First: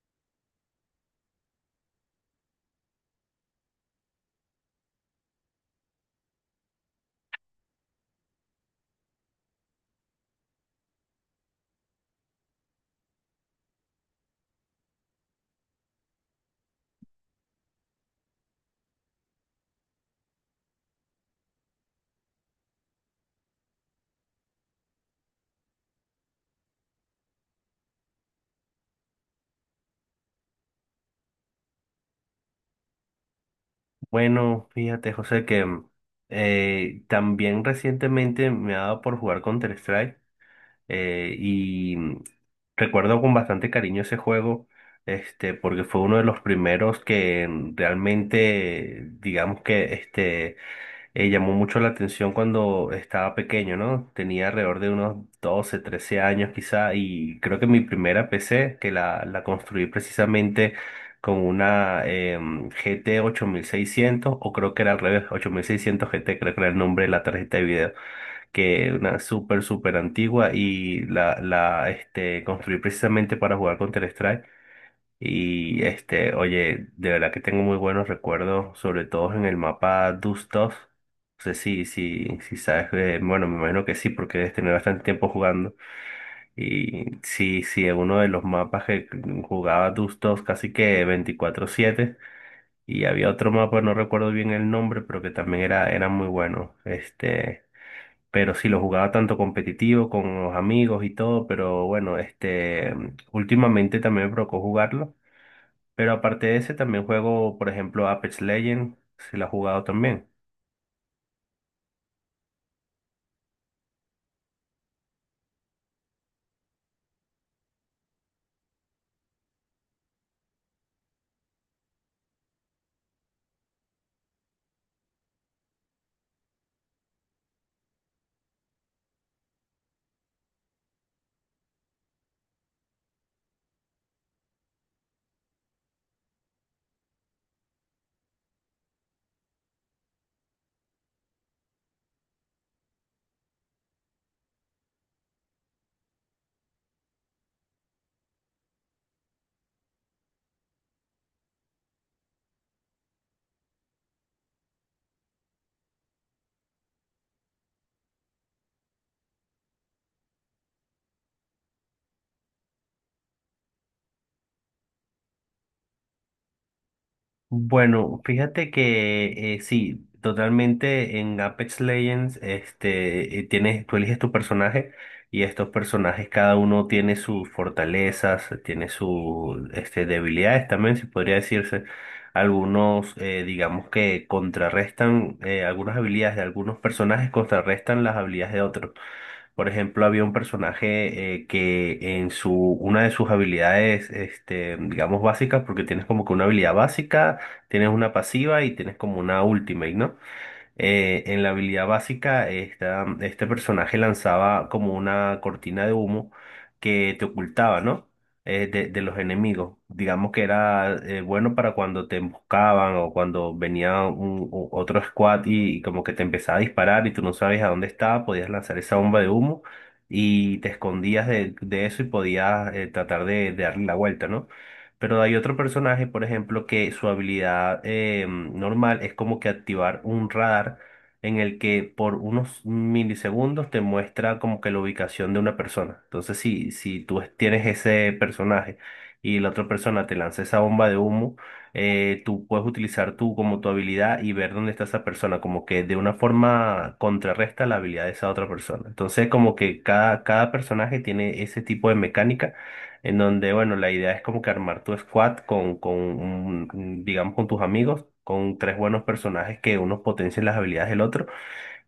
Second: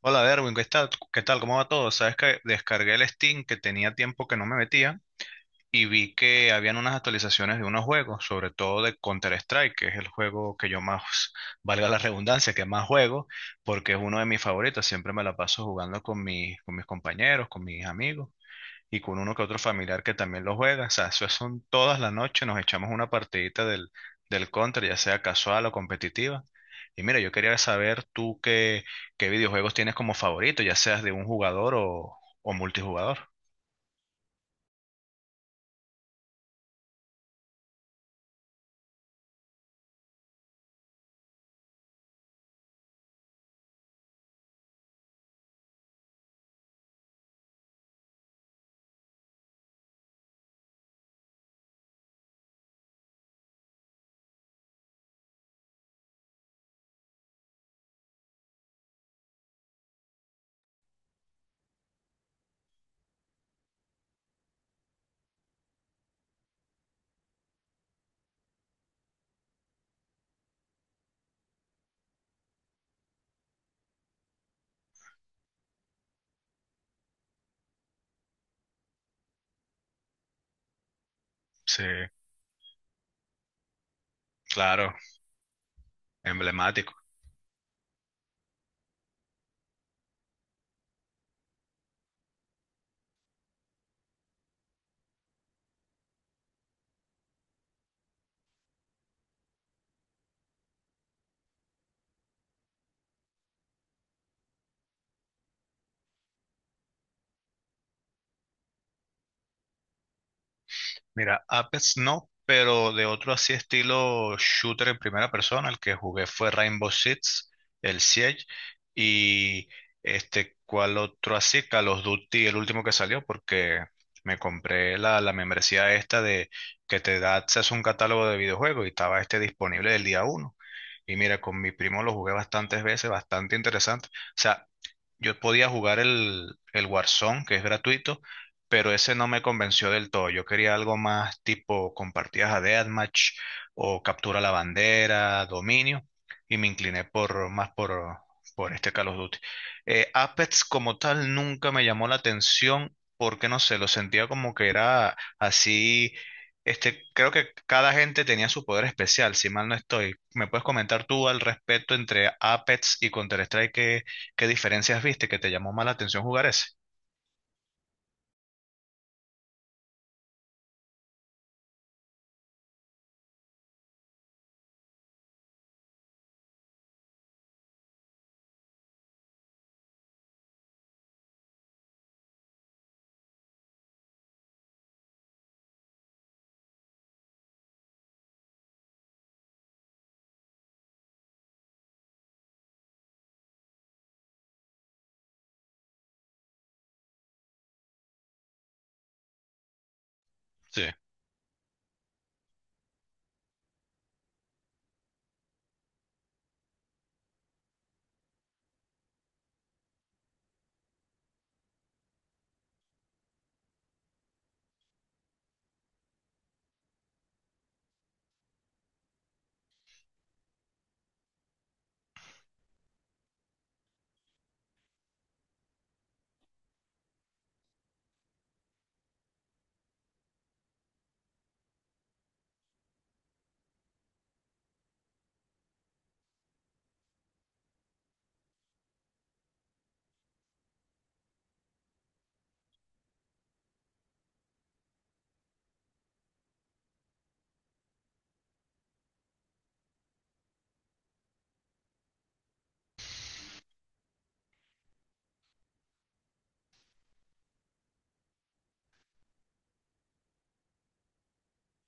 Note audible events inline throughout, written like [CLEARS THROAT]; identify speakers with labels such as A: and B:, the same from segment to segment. A: Hola, Derwin, ¿qué tal? ¿Qué tal? ¿Cómo va todo? Sabes que descargué el Steam que tenía tiempo que no me metía y vi que habían unas actualizaciones de unos juegos, sobre todo de Counter-Strike, que es el juego que yo más, valga la redundancia, que más juego, porque es uno de mis favoritos. Siempre me la paso jugando con mis, compañeros, con mis amigos y con uno que otro familiar que también lo juega. O sea, eso son todas las noches, nos echamos una partidita del, Counter, ya sea casual o competitiva. Y mira, yo quería saber tú qué, videojuegos tienes como favorito, ya seas de un jugador o, multijugador.
B: Bueno, fíjate, José, que también recientemente me ha dado por jugar Counter-Strike y recuerdo con bastante cariño ese juego, este, porque fue uno de los primeros que realmente, digamos que este, llamó mucho la atención cuando estaba pequeño, ¿no? Tenía alrededor de unos 12, 13 años quizá y creo que mi primera PC, que la construí precisamente con una GT 8600 o creo que era al revés, 8600 GT, creo que era el nombre de la tarjeta de video, que es una súper, súper antigua y la este, construí precisamente para jugar con counter y este, oye, de verdad que tengo muy buenos recuerdos, sobre todo en el mapa Dustov. No sé
A: Sí,
B: si sabes, bueno, me imagino que sí, porque debes tener
A: claro,
B: bastante tiempo jugando.
A: emblemático.
B: Y sí, sí, es uno de los mapas que jugaba Dustov casi que 24/7. Y había otro mapa, no recuerdo bien el nombre, pero que también era muy bueno. Este, pero sí, lo jugaba tanto competitivo con los amigos y todo, pero bueno, este, últimamente también me provocó jugarlo. Pero aparte de ese, también juego, por ejemplo, Apex Legends, si lo has jugado también.
A: Mira, Apex no, pero de otro así estilo shooter en primera persona, el que jugué fue Rainbow Six, el Siege, y este, ¿cuál otro así? Call of Duty, el último que salió, porque me compré la, membresía esta de que te da acceso a un catálogo de videojuegos y estaba este disponible el día uno. Y mira, con mi primo lo jugué bastantes veces, bastante interesante. O sea, yo podía jugar el, Warzone, que es gratuito, pero ese no me convenció del todo. Yo quería algo más tipo compartidas a Deathmatch o captura la bandera, dominio, y me incliné por más por este Call of Duty. Apex como tal nunca me llamó la atención porque no sé, lo sentía como que era así. Este, creo que cada gente tenía su poder especial, si mal no estoy. ¿Me puedes comentar tú al respecto entre Apex y Counter-Strike? ¿Qué diferencias viste que te llamó más la atención jugar ese?
B: Bueno, fíjate que sí, totalmente en Apex Legends, este, tú eliges tu personaje y estos personajes cada uno tiene sus fortalezas, tiene sus este, debilidades también, si podría decirse. Algunos, digamos que contrarrestan algunas habilidades de algunos personajes, contrarrestan las habilidades de otros. Por ejemplo, había un personaje que una de sus habilidades, este, digamos, básicas, porque tienes como que una habilidad básica, tienes una pasiva y tienes como una ultimate, ¿no?
A: Sí,
B: En la habilidad básica, este personaje lanzaba como una cortina de humo que te ocultaba, ¿no? De los enemigos. Digamos que era bueno para cuando te emboscaban o cuando venía otro squad y como que te empezaba a disparar y tú no sabes a dónde estaba, podías lanzar esa bomba de humo y te escondías de eso y podías tratar de darle la vuelta, ¿no? Pero hay otro personaje, por ejemplo, que su habilidad normal es como que activar un radar en el que por unos milisegundos te muestra como que la ubicación de una persona. Entonces, si tú tienes ese personaje y la otra persona te lanza esa bomba de humo, tú puedes utilizar tú como tu habilidad y ver dónde está esa persona, como que de una forma contrarresta la habilidad de esa otra persona. Entonces, como que cada personaje tiene ese tipo de mecánica en donde, bueno, la idea es como que armar tu squad con digamos, con tus amigos, con tres buenos personajes que unos potencien las habilidades del otro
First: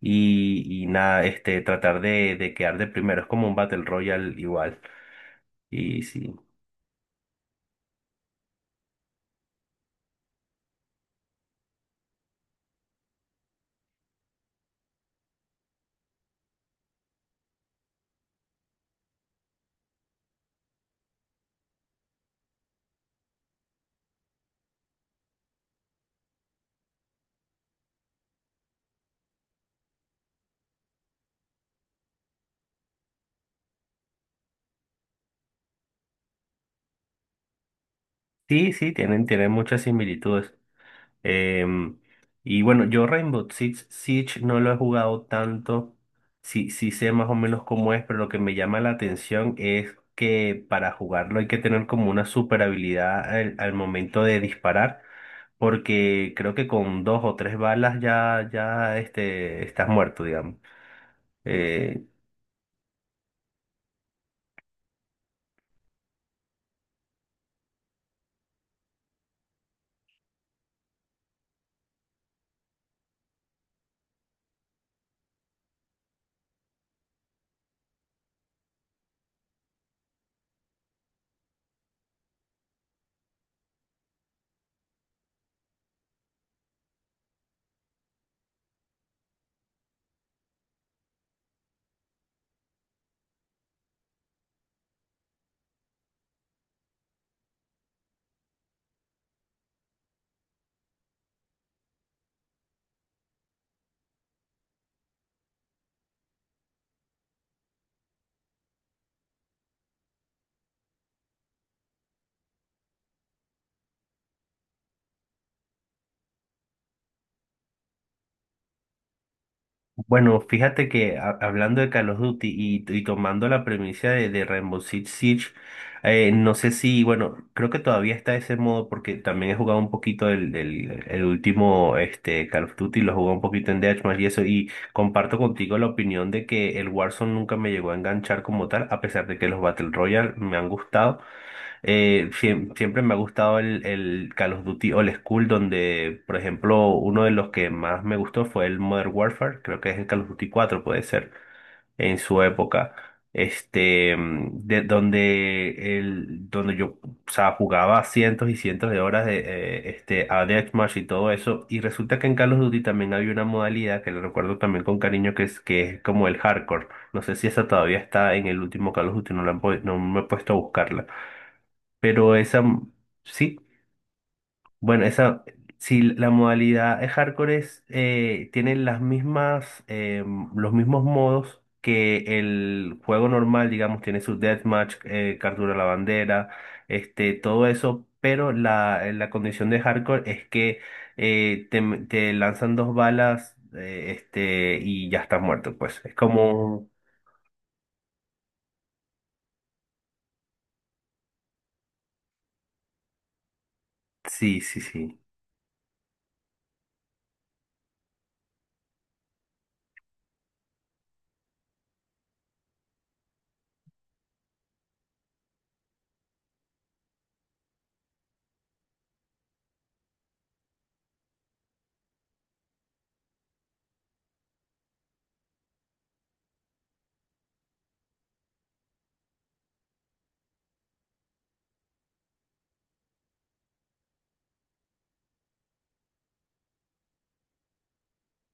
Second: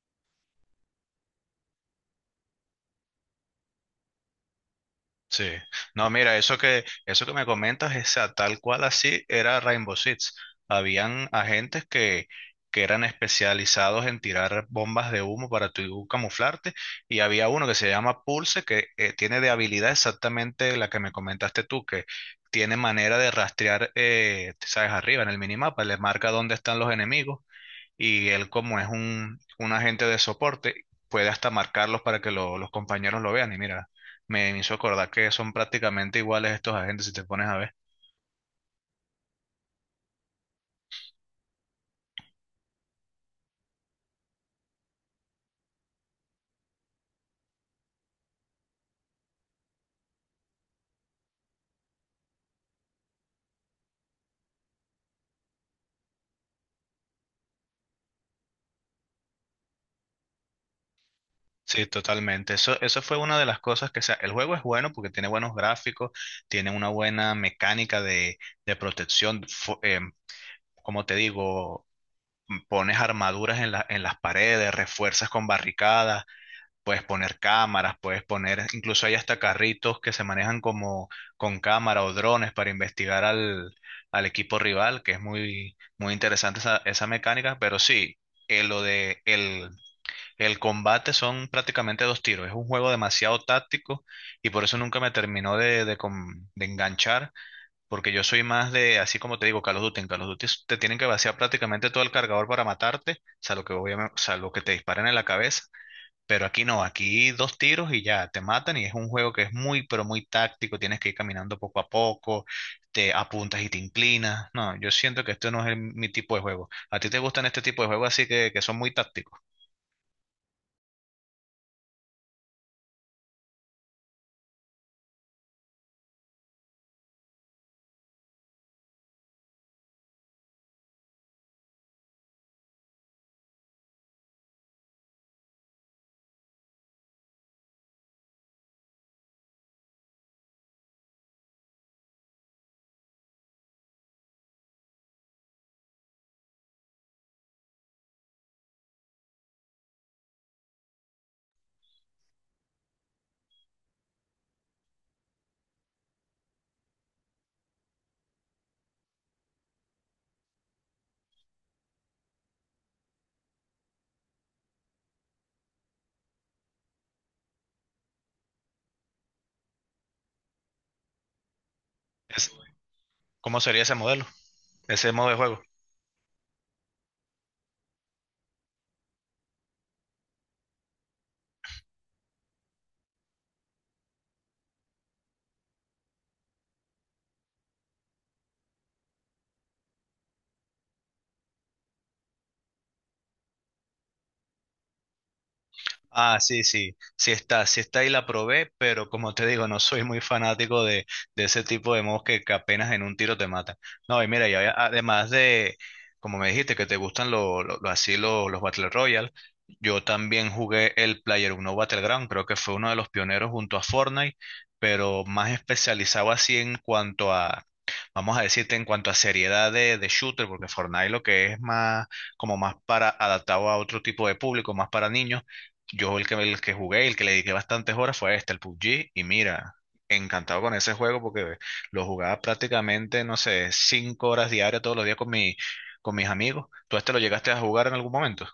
B: y nada, este, tratar de quedar de primero. Es como un Battle Royale igual.
A: sí.
B: Y
A: No,
B: sí,
A: mira, eso que me comentas, esa tal cual así era Rainbow Six. Habían agentes que, eran especializados en tirar bombas de humo para tu camuflarte, y había uno que se llama Pulse, que tiene de habilidad exactamente la que me comentaste tú, que tiene manera de rastrear, sabes, arriba en el minimapa, le marca dónde están los enemigos y él como es un, agente de soporte, puede hasta marcarlos para que los compañeros lo vean. Y mira, me hizo acordar que son prácticamente iguales estos agentes si te pones a ver.
B: sí, sí, tienen muchas similitudes. Em, y bueno, yo Rainbow Six Siege no lo he jugado tanto. Sí, sí sé más o menos cómo es, pero lo que me llama la atención es que para jugarlo hay que tener como una super habilidad al momento de disparar, porque creo que con dos o tres balas ya este, estás muerto, digamos.
A: Sí,
B: Eh,
A: totalmente. Eso fue una de las cosas que, o sea, el juego es bueno porque tiene buenos gráficos, tiene una buena mecánica de, protección. Como te digo, pones armaduras en en las paredes, refuerzas con barricadas. Puedes poner cámaras, puedes poner, incluso hay hasta carritos que se manejan como con cámara o drones para investigar al, equipo rival, que es muy, muy interesante esa, mecánica, pero sí, lo de el, combate son prácticamente dos tiros, es un juego demasiado táctico y por eso nunca me terminó de enganchar, porque yo soy más de, así como te digo, Call of Duty. En Call of Duty te tienen que vaciar prácticamente todo el cargador para matarte, salvo que, obviamente, salvo que te disparen en la cabeza, pero aquí no, aquí dos tiros y ya te matan y es un juego que es muy, pero muy táctico. Tienes que ir caminando poco a poco, te apuntas y te inclinas. No, yo siento que esto no es el- mi tipo de juego. ¿A ti te gustan este tipo de juegos así que son muy tácticos?
B: Bueno, fíjate que hablando de Call of Duty y tomando la premisa de Rainbow Six Siege, No sé si, bueno, creo que todavía está ese modo porque también he jugado un poquito el último este, Call of Duty, lo jugué un poquito en Deathmatch y eso, y comparto contigo la opinión de que el Warzone nunca me llegó a enganchar como tal, a pesar de que los Battle Royale me han gustado. Siempre me ha gustado el Call of Duty Old School, donde, por ejemplo, uno de los que más me gustó fue el Modern Warfare, creo que es el Call of Duty 4 puede ser, en su época. Este, donde yo, o sea, jugaba cientos y cientos de horas de este, a Deathmatch y todo eso. Y resulta que en Call of Duty también había una modalidad que le recuerdo también con cariño, que es como el hardcore. No sé si esa todavía está en el último Call of Duty, no, no me he puesto a buscarla pero
A: Es-
B: esa, sí,
A: ¿cómo sería ese modelo,
B: bueno,
A: ese modo de
B: esa,
A: juego?
B: si la modalidad es hardcore es, tiene las mismas, los mismos modos que el juego normal, digamos, tiene su deathmatch, captura la bandera, este, todo eso, pero la condición de hardcore es que te lanzan dos balas, este, y ya estás muerto, pues. Es
A: Ah, sí,
B: como,
A: sí, sí está y la probé, pero como te digo, no soy muy fanático de, ese tipo de modos que, apenas en un tiro te matan. No, y mira, y
B: sí, sí, sí.
A: además de, como me dijiste, que te gustan así los Battle Royale, yo también jugué el Player Uno Battleground, creo que fue uno de los pioneros junto a Fortnite, pero más especializado así vamos a decirte, en cuanto a seriedad de, shooter, porque Fortnite lo que es más, como más para adaptado a otro tipo de público, más para niños. Yo el que jugué, el que le dediqué bastantes horas fue este, el PUBG, y mira, encantado con ese juego porque lo jugaba prácticamente, no sé, 5 horas diarias todos los días con mi, con mis amigos. ¿Tú este lo llegaste a jugar en algún momento?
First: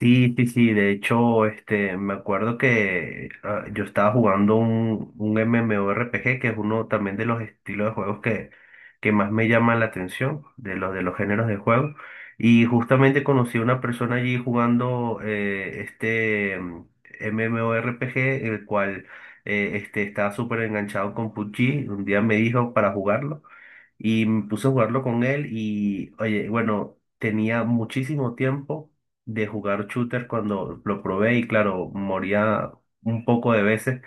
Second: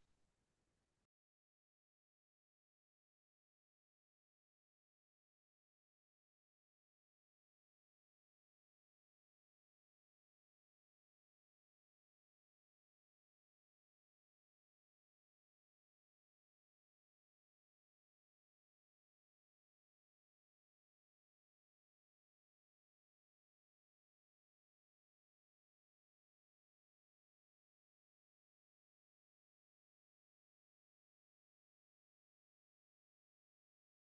B: Sí, sí, sí, de hecho, este, me acuerdo que yo estaba jugando un MMORPG, que es uno también de los estilos de juegos que más me llama la atención, de los géneros de juego. Y justamente conocí a una persona allí jugando este MMORPG, el cual este, estaba súper enganchado con PUBG. Un día me dijo para jugarlo y me puse a jugarlo con él y, oye, bueno, tenía muchísimo tiempo de jugar shooter cuando lo probé y claro, moría un poco de veces,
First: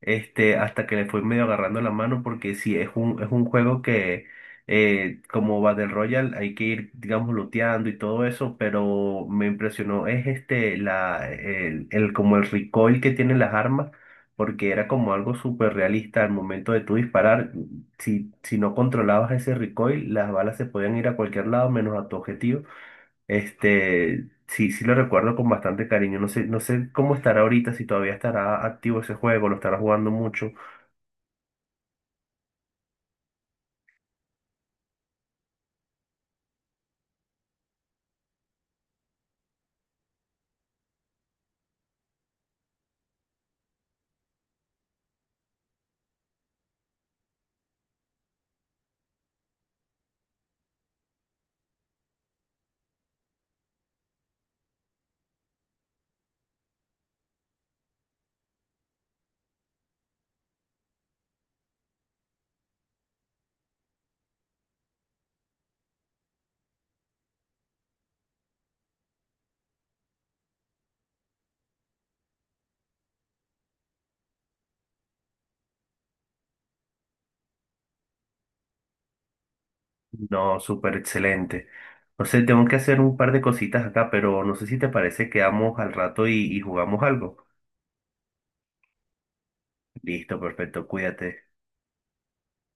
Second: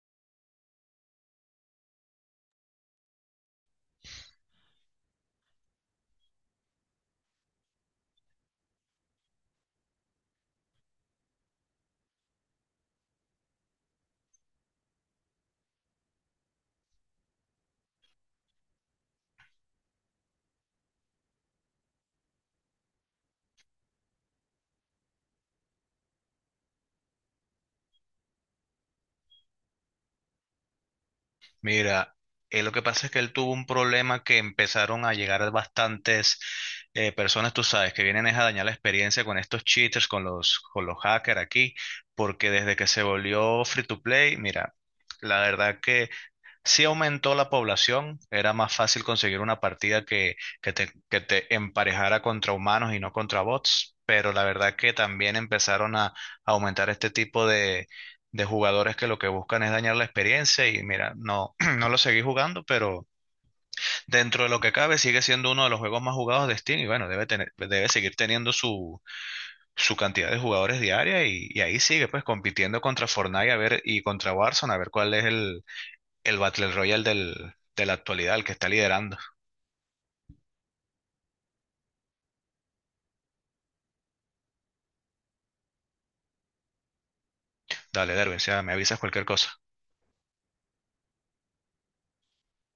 B: este, hasta que le fui medio agarrando la mano porque sí, es un juego que como Battle Royale hay que ir, digamos, looteando y todo eso, pero me impresionó es este, como el recoil que tienen las armas. Porque era como algo súper realista al momento de tú disparar. Si no controlabas ese recoil, las balas se podían ir a cualquier lado menos a tu objetivo. Este, sí, sí lo recuerdo con bastante cariño. No sé, no sé cómo estará ahorita, si todavía estará activo ese juego, lo estará jugando mucho.
A: Mira, lo que pasa es que él tuvo un problema que empezaron a llegar bastantes personas, tú sabes, que vienen es a dañar la experiencia con estos cheaters, con los, hackers aquí, porque desde que se volvió free to play, mira, la verdad que sí aumentó la población, era más fácil conseguir una partida que te emparejara contra humanos y no contra bots, pero la verdad que también empezaron a aumentar este tipo de, jugadores que lo que buscan es dañar la experiencia y mira, no, [CLEARS THROAT] no lo seguí jugando, pero dentro de lo que cabe sigue siendo uno de los juegos más jugados de Steam y bueno, debe tener, debe seguir teniendo su, cantidad de jugadores diaria y ahí sigue pues compitiendo contra Fortnite a ver, y contra Warzone a ver cuál es el, Battle Royale del, de la actualidad, el que está liderando.
B: No, súper excelente. No sé, tengo que hacer un par de cositas acá, pero no sé si te parece que vamos al rato y jugamos algo.
A: Dale, Derwin, o sea, me avisas cualquier cosa.
B: Listo, perfecto, cuídate.